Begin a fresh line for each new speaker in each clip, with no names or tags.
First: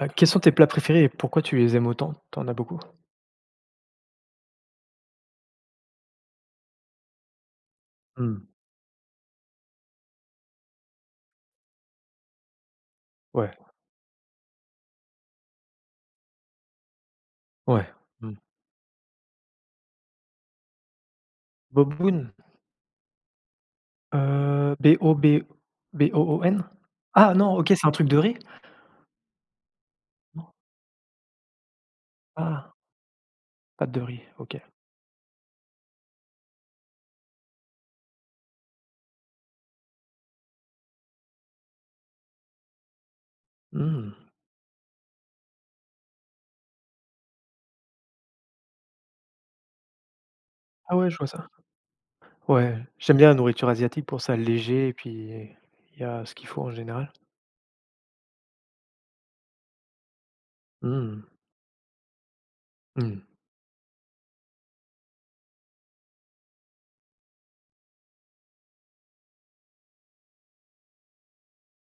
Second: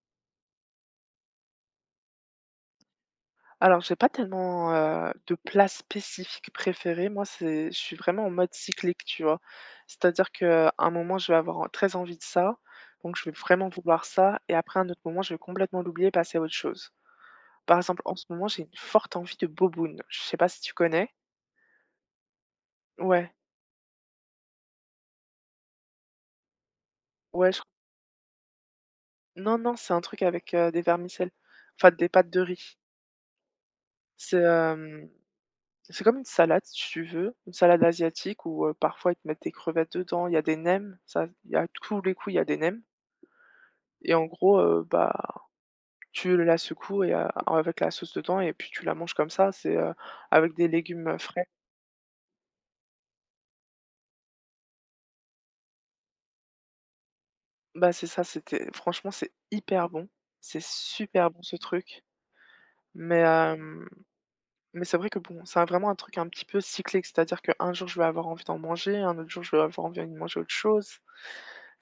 Quels sont tes plats préférés et pourquoi tu les aimes autant? T'en as beaucoup?
Alors, j'ai pas tellement, de plat spécifique préféré. Moi, c'est je suis vraiment en
Mmh.
mode cyclique, tu vois? C'est-à-dire qu'à un moment, je vais avoir en très envie de ça, donc je vais
Ouais,
vraiment vouloir ça et après à un autre moment, je vais complètement l'oublier, et passer à autre chose. Par
ouais.
exemple, en ce
Mmh.
moment, j'ai une forte envie de boboon. Je sais pas si tu connais?
Boboon,
Ouais,
B-O-B B-O-O-N? Ah
ouais,
non,
je
OK, c'est un truc de riz?
non, non, c'est un truc
Non?
avec, des vermicelles, enfin des pâtes de
Ah,
riz.
pâte de riz,
C'est,
OK.
hem C'est comme une salade si tu veux, une salade asiatique où, parfois ils te mettent des crevettes dedans, il y a des nems, ça il y a tous les coups, il y a des nems et
Mmh.
en gros, bah, tu la secoues et avec la sauce dedans et puis tu la manges comme ça, avec des
Ah
légumes,
ouais, je vois ça.
frais.
Ouais, j'aime bien la nourriture asiatique pour ça, léger et puis il y a ce qu'il faut en général.
Bah, c'est ça, c'était franchement, c'est hyper bon, c'est
Mmh.
super bon ce truc, mais
Mmh.
hem mais c'est vrai que bon, ça a vraiment un truc un petit peu cyclique, c'est-à-dire qu'un jour je vais avoir envie d'en manger, un autre jour je vais avoir envie de manger autre chose.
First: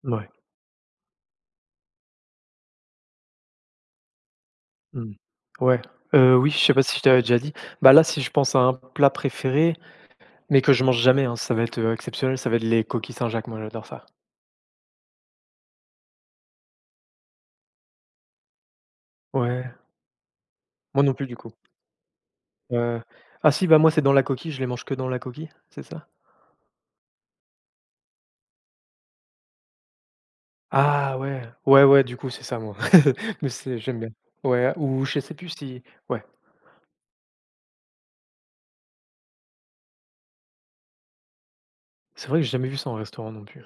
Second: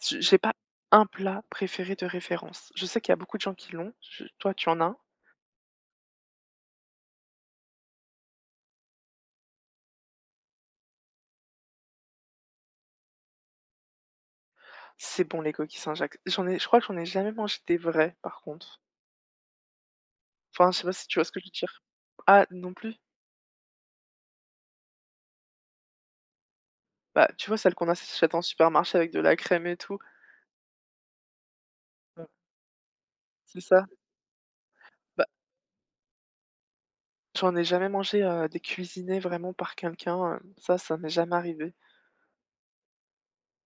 J
Mouais.
j'ai pas un plat préféré de référence. Je sais qu'il y a beaucoup de gens qui l'ont, toi tu en as un?
Mmh. Ouais. Oui, je sais pas si je t'avais déjà dit. Bah, là, si je pense à un plat préféré, mais que je mange jamais, hein, ça va être, exceptionnel, ça va être les coquilles Saint-Jacques, moi, j'adore ça.
C'est bon les coquilles Saint-Jacques. Je crois que j'en ai jamais mangé des vrais par contre.
Ouais.
Enfin, je sais pas
Moi
si
non
tu vois
plus
ce
du
que je veux
coup.
dire. Ah, non plus?
Heu, ah si, bah, moi c'est dans la coquille, je les mange que dans la coquille, c'est ça?
Bah, tu vois celles qu'on achète en supermarché avec de la crème et tout.
Ah ouais, ouais, ouais, du
Ouais.
coup c'est ça moi. Mais
C'est
c'est
ça.
j'aime bien. Ouais ou je
Bah,
sais plus si ouais,
j'en ai jamais mangé, des cuisinés vraiment par quelqu'un, ça, ça m'est jamais arrivé.
c'est vrai que j'ai jamais vu ça en restaurant non plus.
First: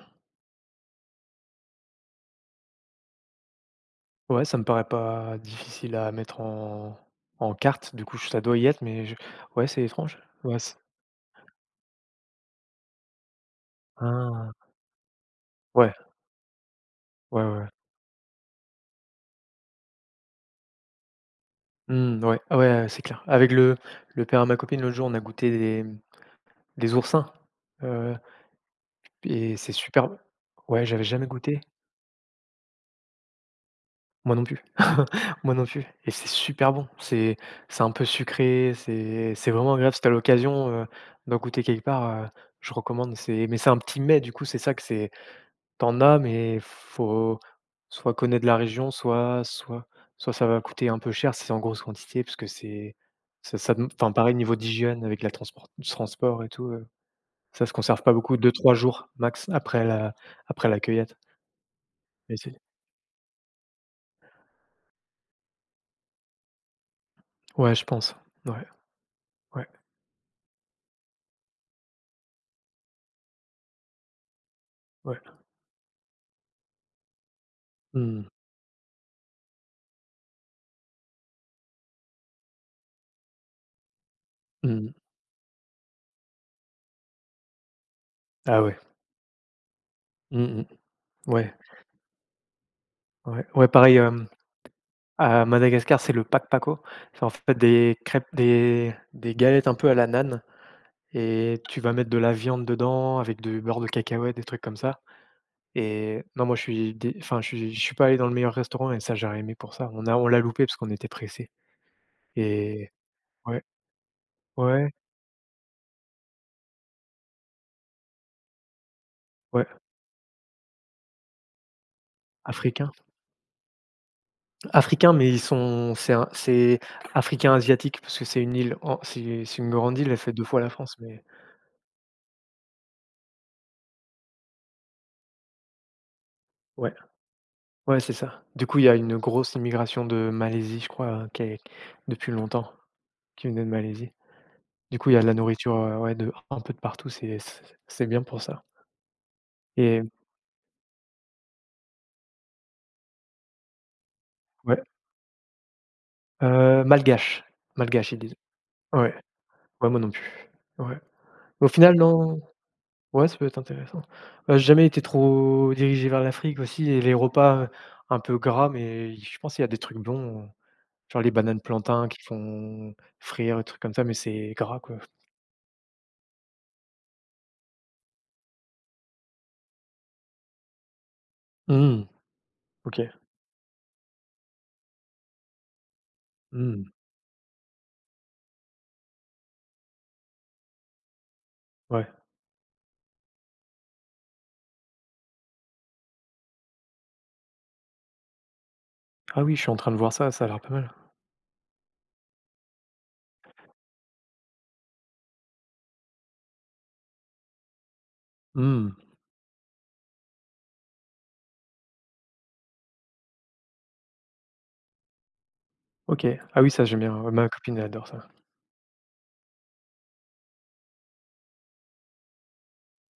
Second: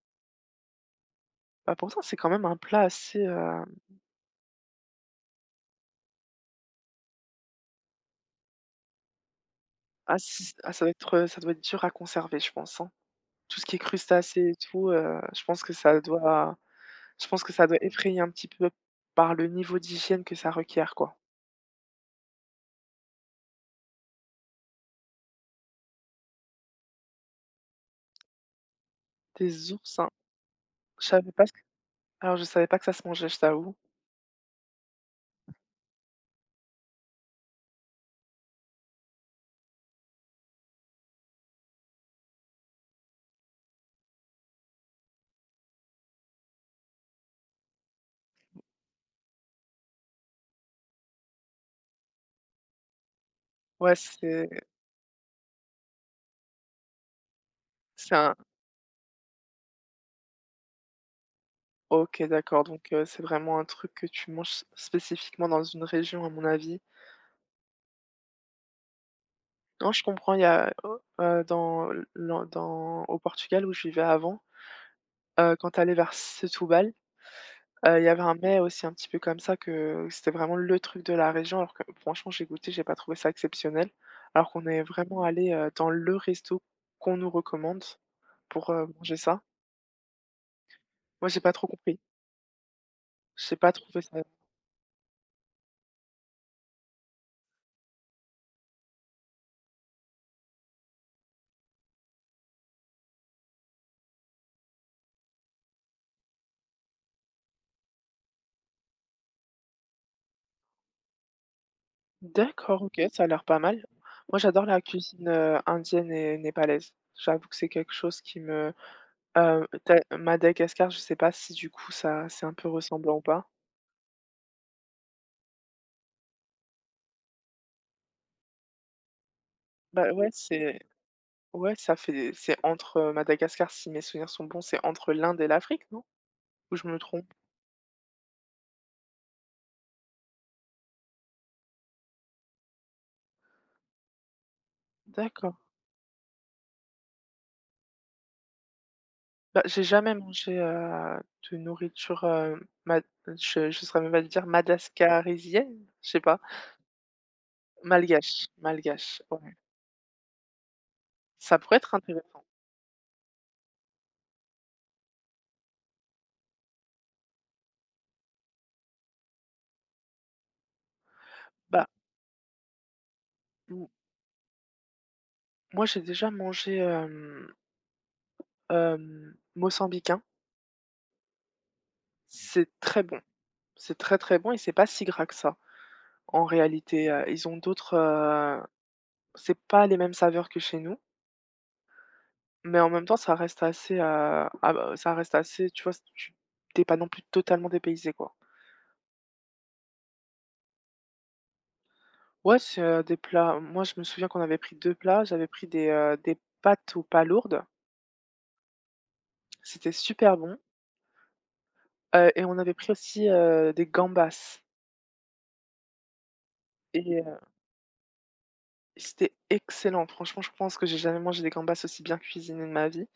Bah, pourtant, c'est quand même un plat assez, heu,
Ouais, ça me paraît pas difficile à mettre en en carte, du coup ça doit y être, mais je ouais c'est étrange.
assez
Ouais
ah
c
Ça doit être dur à conserver, je pense, hein? Tout ce qui est crustacés
ah,
et tout,
ouais,
je
ouais,
pense que ça
ouais.
doit effrayer un petit peu par le niveau d'hygiène que ça requiert, quoi.
Mmh, ouais, ah ouais, c'est clair. Avec le père à ma copine l'autre jour, on a goûté des oursins, heu et
Des
c'est
oursins,
super ouais, j'avais
je
jamais
savais pas ce que
goûté.
alors je savais pas que ça se mangeait, je t'avoue.
Moi non plus, moi non plus et c'est super bon. C'est un peu sucré, c'est vraiment agréable. Si t'as l'occasion, d'en goûter quelque part, je recommande. C'est mais c'est un petit mets du coup, c'est ça que c'est T'en as mais faut soit connaître la région, soit soit soit ça va coûter un peu cher si c'est en grosse quantité parce que c'est ça ça dem
Ouais,
enfin pareil niveau d'hygiène avec la transport du transport et tout, ça se conserve pas
c'est un
beaucoup, deux trois jours max après la cueillette
OK,
mais c'est
d'accord, donc c'est vraiment un truc que tu manges spécifiquement dans une région, à mon avis.
ouais je pense. Ouais, ouais,
Non, je comprends, il y a, dans l'en dans au Portugal où je vivais avant,
ouais.
quand tu allais vers Setúbal. Il y avait
Mmh.
un mets aussi un petit peu comme ça que c'était vraiment le truc de la région alors que franchement j'ai goûté, j'ai pas trouvé ça exceptionnel. Alors qu'on est
Mmh.
vraiment allé dans le resto qu'on nous recommande
Ah
pour,
ouais.
manger ça.
Mmh mh.
Moi j'ai pas
Ouais,
trop compris.
ouais,
J'ai
ouais,
pas
pareil,
trouvé ça
à Madagascar, c'est le pakpako. C'est en fait des crêpes des galettes un peu à la nane et tu vas mettre de la viande dedans avec du beurre de cacahuète, des trucs comme ça et non, moi, je suis dé enfin, je suis pas allé dans le meilleur restaurant et ça, j'aurais aimé pour ça. On a on l'a loupé parce qu'on était pressés
D'accord,
et
OK, ça a l'air pas
ouais,
mal. Moi j'adore la
ouais,
cuisine, indienne et népalaise. J'avoue que c'est quelque chose qui me
ouais,
tu Madagascar, je sais pas si du coup ça c'est un peu
africain.
ressemblant ou pas?
Africain, mais ils sont c'est un c'est africain asiatique parce que c'est une île en c'est une grande île,
Bah,
elle
ouais,
fait 2 fois la
c'est
France, mais
Ouais, ça fait c'est entre, Madagascar, si mes souvenirs sont bons, c'est entre l'Inde et l'Afrique, non? Ou je
ouais.
me trompe?
Ouais, c'est ça. Du coup, il y a une grosse immigration de Malaisie, je crois, qui est depuis longtemps, qui venait de Malaisie. Du coup, il y a de la
D'accord.
nourriture, ouais, de un peu de partout, c'est bien pour ça
Bah, j'ai
et
jamais mangé, de nourriture, mad je saurais même pas te dire
ouais,
madagascarisienne? Je sais pas.
malgache, malgache, ils disent.
Malgache,
Ouais,
malgache, ouais.
ouais, moi non plus. Ouais.
Ça
Au
pourrait être
final, non
intéressant.
ouais, ça peut être intéressant. J'ai jamais été trop dirigé vers l'Afrique aussi et les repas, un peu gras, mais je pense qu'il y a des trucs bons, genre les bananes
Bah,
plantains qui font frire, des trucs
m
comme ça, mais c'est gras, quoi.
moi, j'ai déjà mangé, mozambicain.
Mmh,
C'est
OK.
très bon. C'est très, très bon et c'est pas si gras que ça, en
Mmh.
réalité, c'est pas les mêmes saveurs que chez nous.
Ouais.
Mais en même temps, ça reste assez, tu vois, tu es pas non plus totalement dépaysé, quoi.
Ah oui, je suis en train de voir ça, ça a l'air pas mal.
Ouais, c'est, des plats moi, je me souviens qu'on avait pris 2 plats. J'avais pris des pâtes aux palourdes,
Mmh.
c'était super bon, et on avait pris aussi, des gambas
OK. Ah oui, ça j'aime
et
bien, ouais, ma copine elle adore ça.
c'était excellent. Franchement, je pense que j'ai jamais mangé des gambas aussi bien cuisinées de ma vie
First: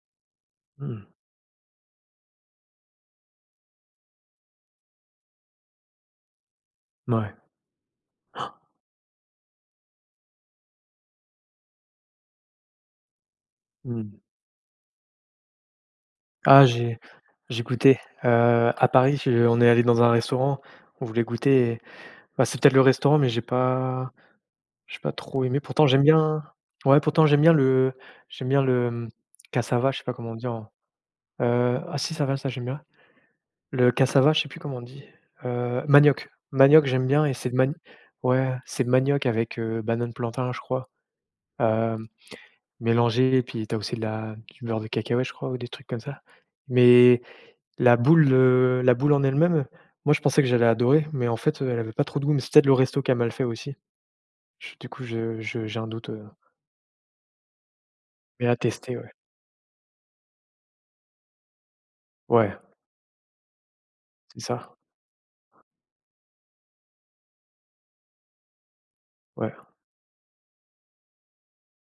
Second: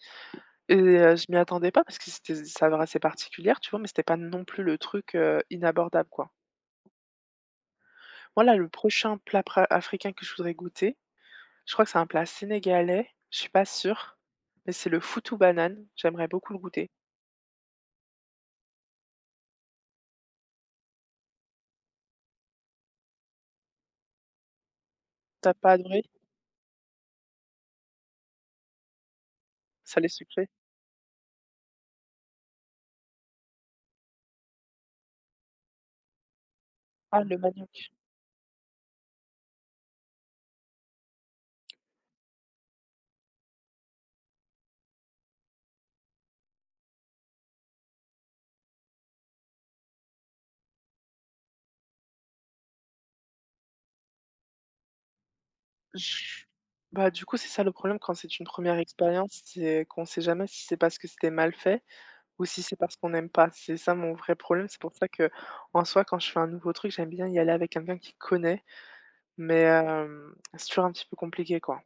et
Mmh.
je m'y attendais pas parce que c'était des saveurs assez particulières, tu vois? Mais c'était pas non plus le truc, inabordable, quoi.
Mouais.
Voilà le prochain plat pra africain que je voudrais goûter. Je crois que c'est un plat sénégalais, je suis pas sûre,
Mmh.
mais c'est le foutou banane, j'aimerais beaucoup le
Ah
goûter.
j'ai goûté, à Paris, je on est allé dans un restaurant, on voulait goûter et bah, c'est peut-être le restaurant, mais j'ai pas trop
T'as
aimé.
pas
Pourtant
adoré?
j'aime bien ouais, pourtant j'aime bien le, mmh, cassava, je sais
Salé
pas comment on dit
sucré?
en ah si ça va, ça j'aime bien. Le cassava, je sais plus comment on dit, manioc. Manioc, j'aime
Ah,
bien et
le
c'est de mani
manioc.
ouais, c'est manioc avec, banane plantain, je crois. Hem, mélangé et puis tu as aussi de la du beurre de cacahuète, je crois ou des trucs comme ça. Mais la boule en elle-même, moi je pensais que j'allais adorer, mais en fait, elle avait pas trop de goût, mais c'est peut-être le resto qui a mal fait aussi. Je du coup, je j'ai un doute,
J Bah, du coup, c'est ça le problème quand c'est une
mais à
première
tester, ouais.
expérience, c'est qu'on sait jamais si c'est parce que c'était mal fait ou
Ouais,
si c'est parce qu'on n'aime pas. C'est ça mon vrai
c'est
problème,
ça,
c'est pour ça que en soi, quand je fais un nouveau truc, j'aime bien y aller avec quelqu'un qui connaît,
ouais.
mais c'est toujours un petit peu compliqué, quoi.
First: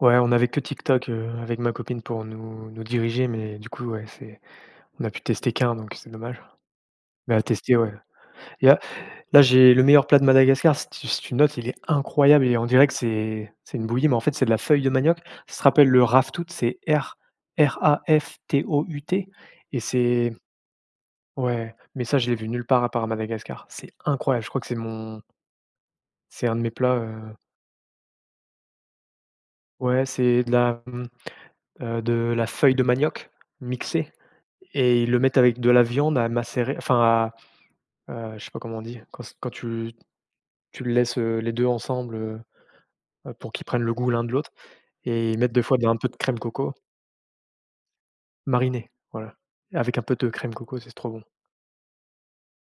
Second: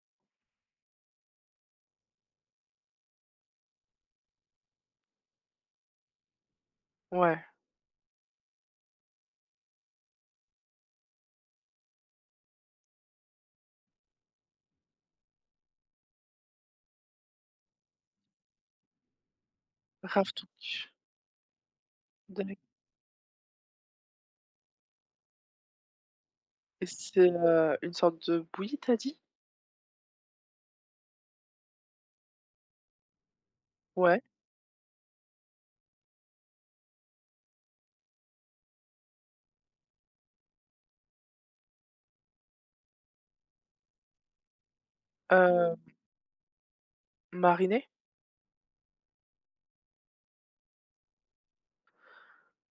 Ouais, on avait que TikTok, avec ma copine pour nous diriger, mais du coup, ouais, c'est on a pu tester qu'un, donc c'est dommage. Mais
Ouais,
à tester, ouais. Il y a Là, j'ai le meilleur plat de Madagascar, si tu si tu notes, il est incroyable et on dirait que c'est une bouillie, mais en fait, c'est de la feuille de manioc. Ça se rappelle le raftout, c'est R R-A-F-T-O-U-T et c'est
raftouk.
ouais, mais ça, je l'ai vu
Dac
nulle part à part à Madagascar. C'est incroyable, je crois que c'est mon c'est un de mes
Et
plats,
c'est, une sorte de bouillie, t'as dit?
ouais, c'est de la, mmh, de la feuille de manioc mixée
Ouais.
et ils le mettent avec de la viande à macérer, enfin à, je sais pas comment on dit? Quand tu tu le laisses, les 2 ensemble, pour qu'ils prennent le goût l'un de l'autre. Et ils mettent des fois de un peu de crème coco
Mariné?
marinée, voilà, avec un peu de crème coco, c'est trop bon.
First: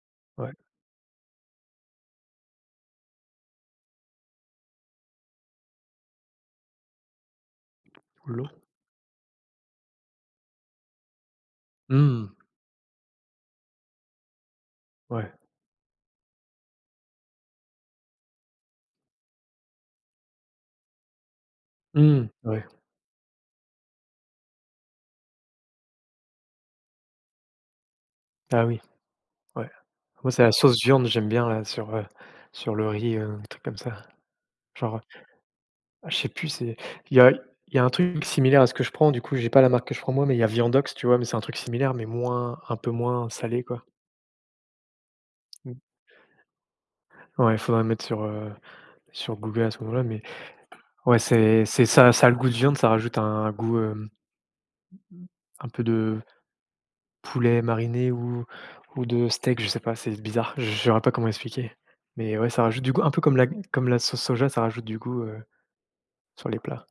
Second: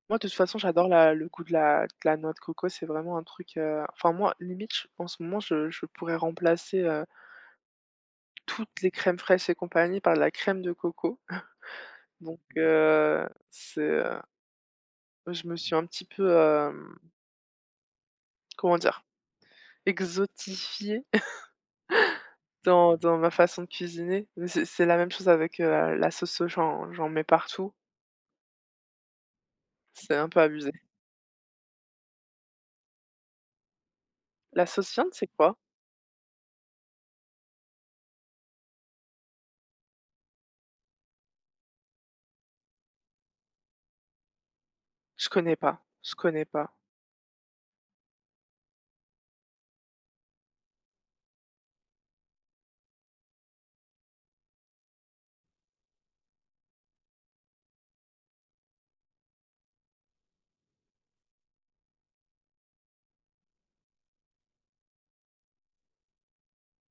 Moi, de toute
Ouais,
façon, j'adore la le goût de la noix de coco, c'est vraiment un truc, enfin moi, limite, je en ce moment, je pourrais remplacer,
ou l'eau.
toutes les crèmes fraîches et compagnie par de la crème de coco.
Mmh,
Donc
ouais.
je me suis un petit peu, comment dire? Exotifiée
Mmh, ouais.
dans ma façon de cuisiner. Mais c'est la même chose avec, la sauce soja, hein, j'en mets partout,
Ah oui, ouais.
c'est un
Moi,
peu
c'est la
abusé.
sauce viande, j'aime bien là sur, sur le riz, des trucs comme ça.
La sauce
Genre,
viande, c'est quoi?
je sais plus, c'est il y a il y a un truc similaire à ce que je prends, du coup, j'ai pas la marque que je prends moi, mais il y a Viandox, tu vois? Mais c'est un truc similaire, mais moins un peu moins salé, quoi.
Je connais
Mmh.
pas, je connais pas.
Ouais, faudrait mettre sur, sur Google à ce moment-là, mais ouais, c'est ça ça a le goût de viande, ça rajoute un goût, un peu de Poulet mariné ou de steak, je sais pas, c'est bizarre, je saurais pas comment expliquer. Mais ouais, ça rajoute du goût, un peu comme la sauce soja, ça rajoute du goût, sur les plats.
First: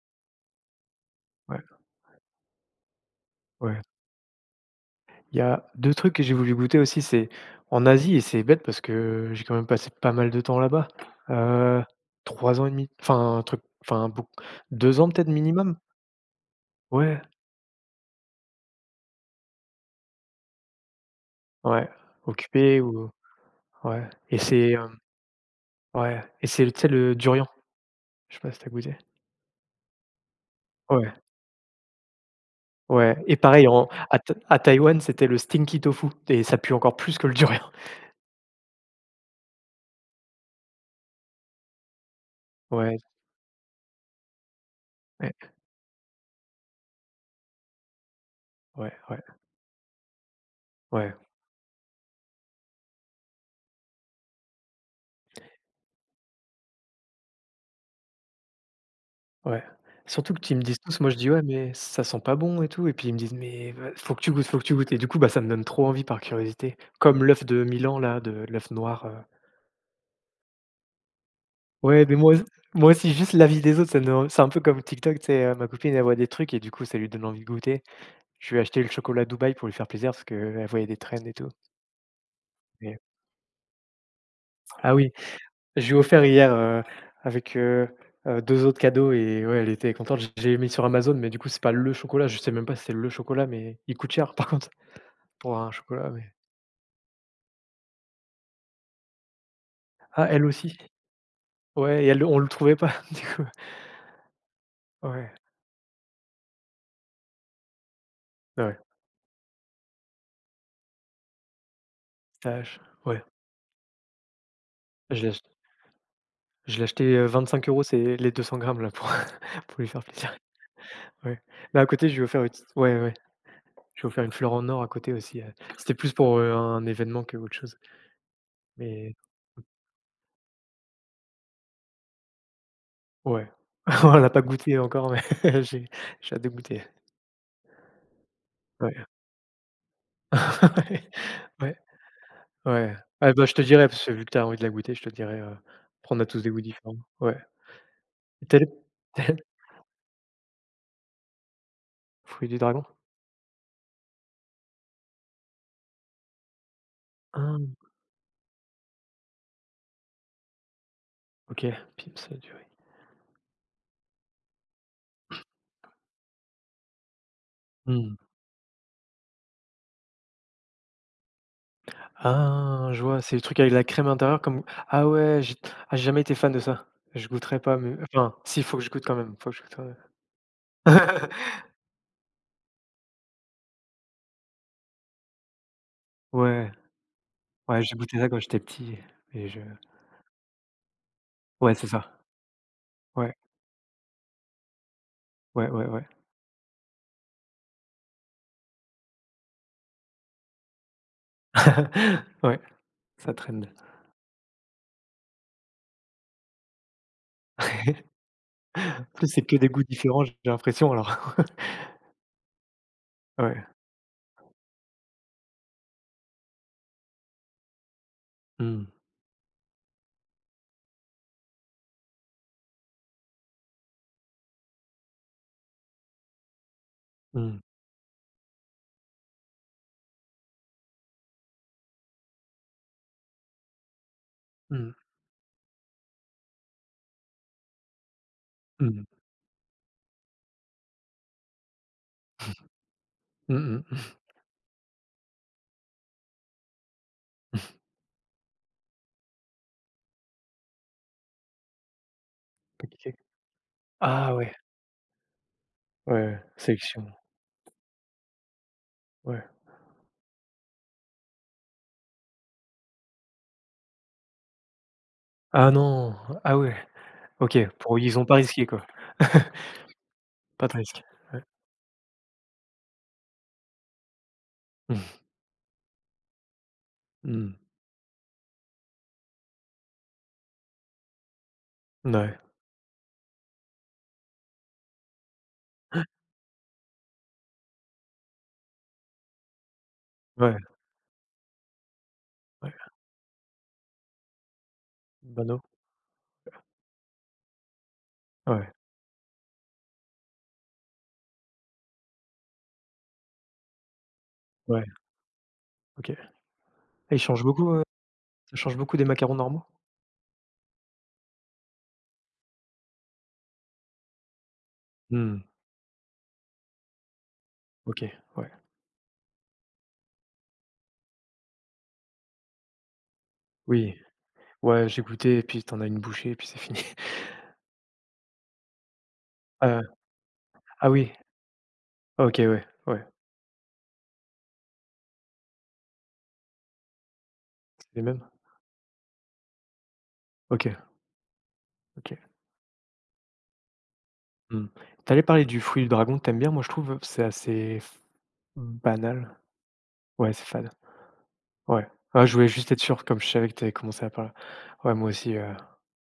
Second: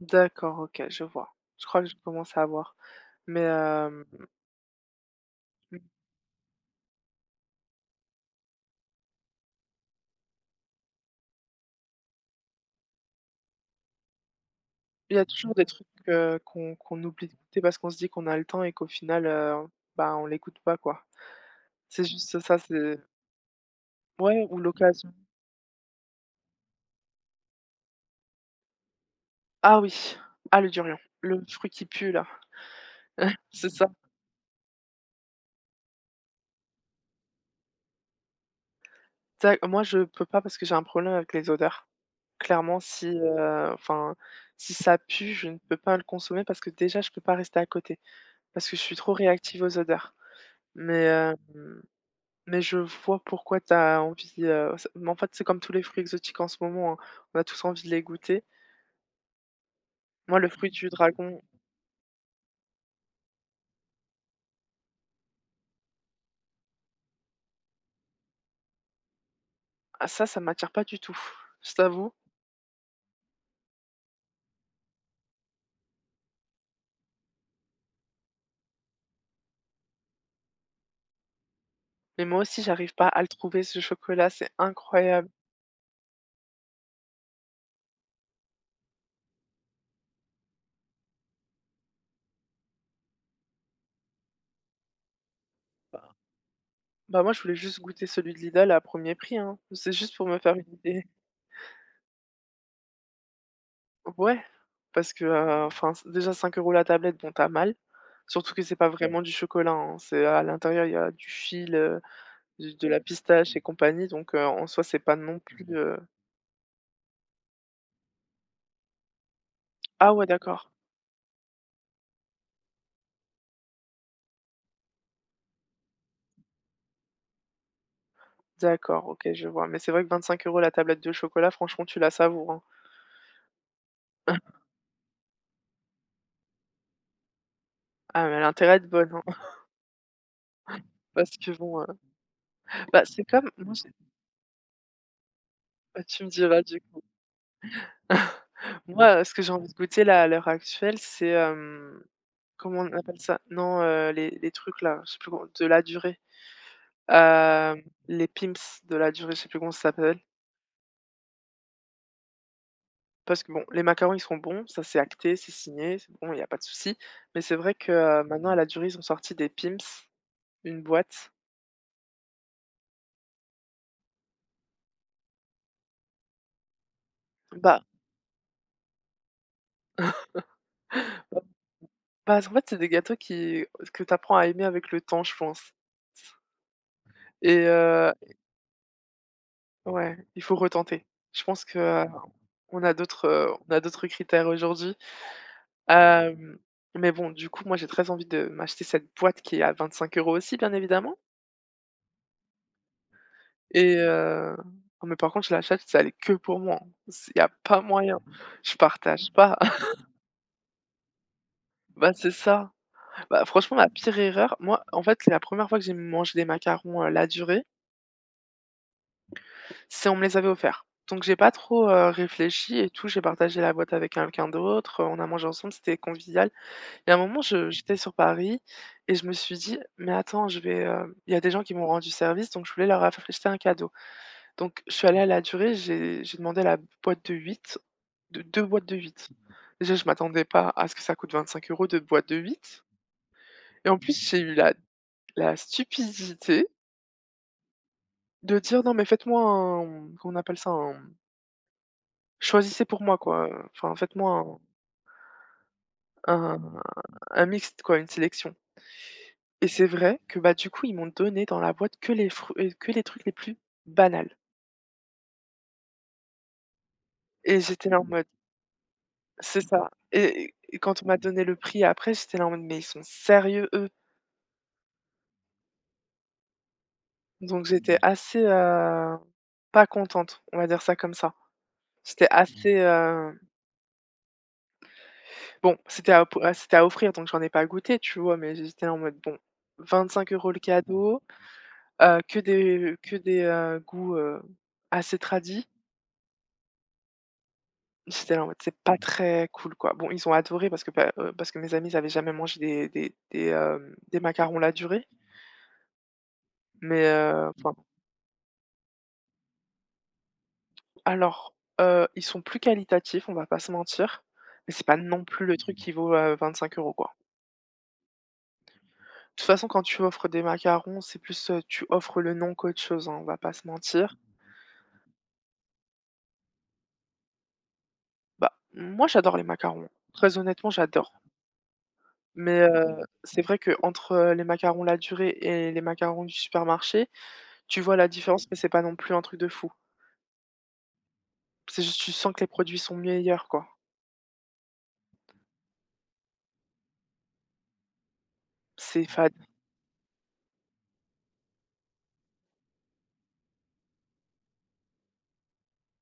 D'accord, OK, je vois.
Ouais,
Je crois que je commence à voir. Mais
ouais. Il y a
mmh,
2 trucs que j'ai voulu goûter aussi, c'est en Asie et c'est bête parce que j'ai quand même passé pas mal de temps là-bas. Heu, 3 ans et demi, enfin un truc, enfin beaucoup 2 ans
il y a
peut-être
toujours des
minimum?
trucs, qu'on
Ouais,
oublie d'écouter parce qu'on se dit qu'on a le temps et qu'au final, bah, on l'écoute pas, quoi.
ouais,
C'est juste ça,
occupé
c'est
ou ouais et
ouais ou
c'est,
l'occasion.
ouais et c'est, tu sais, le durian, je sais pas si t'as goûté?
Ah oui! Ah le durian,
Ouais.
le fruit qui pue là,
Ouais et pareil
c'est ça.
en à Tai à Taïwan, c'était le stinky tofu et ça pue encore plus que le durian.
Tu Moi je peux pas parce que j'ai un problème avec les odeurs. Clairement
Ouais,
si ça
ouais,
pue, je ne peux pas le consommer parce que déjà je peux pas rester à côté, parce que je
ouais,
suis trop
ouais,
réactive aux odeurs. Mais
ouais,
hem mais je vois pourquoi tu as envie, c mais en fait, c'est comme tous les fruits exotiques en ce moment, hein. On a tous envie de les goûter.
ouais. Surtout
Moi,
que
le
tu me
fruit
disent
du
tous, moi je dis:
dragon,
«Ouais, mais ça sent pas bon et tout» et puis ils me disent: «Mais va faut que tu goûtes, faut que tu goûtes» et du coup, bah, ça me donne trop envie par curiosité. Comme l'œuf de Milan là, de l'œuf noir.
ah ça, ça m'attire pas du tout, je
Ouais,
t'avoue.
mais moi moi aussi juste l'avis des autres, ça me donne c'est un peu comme TikTok, tu sais, ma copine, elle voit des trucs et du coup, ça lui donne envie de goûter. Je lui ai acheté le chocolat Dubaï pour lui faire plaisir parce qu'elle voyait des trends et tout,
Mais moi aussi, j'arrive
mais
pas à le trouver ce chocolat, c'est
ah oui.
incroyable.
Je lui ai offert hier, avec 2 autres cadeaux et ouais, elle était contente. J j'ai mis sur Amazon, mais du coup, c'est pas le chocolat. Je sais même pas si c'est le chocolat, mais il coûte cher par contre pour un chocolat, mais
Bah, moi, je voulais juste goûter celui de Lidl à premier prix, hein. C'est juste pour
ah,
me
elle
faire une
aussi?
idée.
Ouais et elle on le trouvait pas du coup.
Ouais, parce que,
Ouais,
enfin, c déjà 5 euros la tablette, bon, t'as mal. Surtout que c'est
ouais,
pas vraiment du chocolat, hein, c'est à l'intérieur, il y a du fil, du
Stash,
de la
ouais.
pistache et compagnie, donc en soi, c'est pas
Je l'ai
non
ach
plus,
je l'ai acheté, 25 euros c'est les 200 grammes là pour pour lui faire
ah ouais,
plaisir.
d'accord.
Ouais, mais à côté, je lui ai offert une petite ouais, ouais, je lui ai offert une fleur en or à côté aussi, c'était plus pour, un événement que autre chose,
D'accord,
mais
OK, je vois. Mais c'est vrai que 25 euros la tablette de chocolat, franchement, tu la savoures, hein.
Ouais. On l'a pas goûté encore, mais j'ai j'ai hâte de goûter.
Ah, mais elle a intérêt à être
Ouais.
bonne, hein, parce que
Ouais,
bon,
ouais.
bah, c'est
Ah bah,
comme
je te
moi,
dirai,
j'ai
parce que vu que tu as envie de la goûter, je te dirai, après
bah,
on
tu
a
me
tous des goûts
diras du
différents.
coup.
Ouais. Et Tel
Moi, ce
tel
que j'ai envie de goûter là, à l'heure actuelle,
fruit du
comment
dragon?
on appelle ça? Non, les trucs là, je sais plus comment de la durée.
Ah,
Hem, les pimps de la durée, je sais plus comment ça s'appelle.
OK. Peeps, durée.
Parce que bon, les macarons, ils sont bons, ça c'est acté, c'est signé, c'est bon, il y a pas de souci. Mais c'est vrai que,
Mmh.
maintenant à la durée, ils ont sorti des pimps une boîte.
Ah, je vois, c'est le truc avec la crème intérieure comme ah ouais, j'ai ah j'ai jamais été fan de ça. Je goûterai pas,
Bah
mais enfin, si, faut que je goûte quand même, faut que je goûte quand même.
Bah, en fait, c'est des gâteaux qui que tu apprends à aimer avec le temps, je pense
Ouais,
et
ouais, j'ai goûté ça quand j'étais petit et je
ouais, il faut retenter. Je pense
ouais,
que
c'est ça. Ouais,
on a d'autres critères aujourd'hui,
ouais, ouais, ouais.
hem, mais bon, du coup, moi, j'ai très envie de m'acheter cette boîte qui est à 25 euros aussi, bien évidemment
Ouais, ça traîne.
et mais par contre, je l'achète, c'est elle que pour moi, hein. Il y a pas moyen, je
En plus,
partage
c'est que
pas.
des goûts différents, j'ai l'impression alors.
Bah, c'est ça. Bah,
Ouais.
franchement, ma pire erreur, moi, en fait, c'est la première fois que j'ai mangé des macarons, la durée.
Mmh.
C'est On me les avait offerts. Donc j'ai pas trop, réfléchi et tout, j'ai partagé la boîte avec quelqu'un d'autre, on a mangé ensemble, c'était convivial et à un moment,
Mmh.
je j'étais sur Paris et je me suis dit: «Mais attends, il y a des gens qui m'ont rendu service, donc je voulais leur acheter un cadeau». Donc je
Mmh.
suis allée à la durée, j'ai demandé la boîte de 8, de 2 boîtes de
Mmh.
8. Déjà, je m'attendais pas à ce que ça coûte 25 euros 2 boîtes de 8.
Mmh
Et en plus,
mh.
j'ai eu la stupidité de dire: «Non mais faites-moi un», comment on appelle ça? Choisissez pour
OK.
moi, quoi, enfin faites-moi
Ah ouais. Ouais, ouais,
un
sélection,
un mixte, quoi, une sélection.
ouais.
Et c'est vrai que, bah, du coup, ils m'ont donné dans la boîte que les trucs les plus banals
Ah non! Ah ouais, OK,
et j'étais
pour
là en
ils ont
mode
pas risqué quoi.
c'est ça et
Pas de
et
risque.
quand on m'a donné le prix après, j'étais là en mode: «Mais ils sont sérieux eux?»
Mmh. Mmh.
Donc j'étais assez, pas contente, on va dire ça comme ça. C'était
Ouais,
assez, bon, c'était à offrir donc j'en ai pas goûté, tu vois? Mais j'étais là en mode: «Bon, 25 euros
ouais,
le cadeau, que
ouais.
des que des, heu, goûts, assez
Bano?
tradis.» J'étais là en mode:
Ouais,
«C'est pas très cool, quoi». Bon, ils ont adoré parce que pa parce que mes amis, ils avaient jamais mangé des des macarons la
ouais,
durée,
OK. Et
mais
ils changent beaucoup,
enfin
ça change beaucoup des macarons normaux?
alors, ils sont plus qualitatifs, on va pas se mentir, mais c'est pas non
Mmh.
plus le truc qui vaut, 25 euros quoi.
OK, ouais.
De toute façon, quand tu offres des macarons, tu offres le nom qu'autre chose, hein, on va pas se
Oui.
mentir.
Ouais, j'ai goûté et puis t'en as une bouchée et puis c'est fini.
Bah, moi j'adore les macarons,
Heu,
très honnêtement,
ah oui.
j'adore.
OK,
Mais
ouais, ouais.
c'est vrai qu'entre, les macarons la durée et les macarons du supermarché, tu vois
Les
la
mêmes?
différence, mais c'est pas non plus un truc de fou.
OK,
C'est juste tu
OK.
sens que les produits sont meilleurs, quoi.
Mmh. Tu parler du fruit du dragon, tu aimes bien? Moi, je trouve, c'est assez f
C'est fade.
banal. Ouais, c'est fade. Ouais. Ah, je voulais juste être sûr, comme je savais que t'avais commencé à parler. Ouais, moi aussi,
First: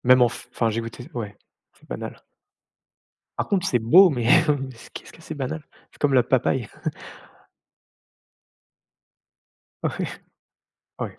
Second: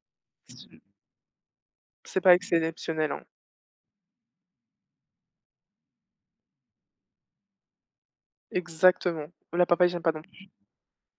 même en f enfin, j'ai
C'est
goûté ouais, c'est
c'est
banal.
pas exceptionnel, hein.
Par contre, c'est beau, mais mais qu'est-ce que c'est banal? C'est comme la papaye.
Exactement. La papaye, j'aime pas
Ouais. Ouais.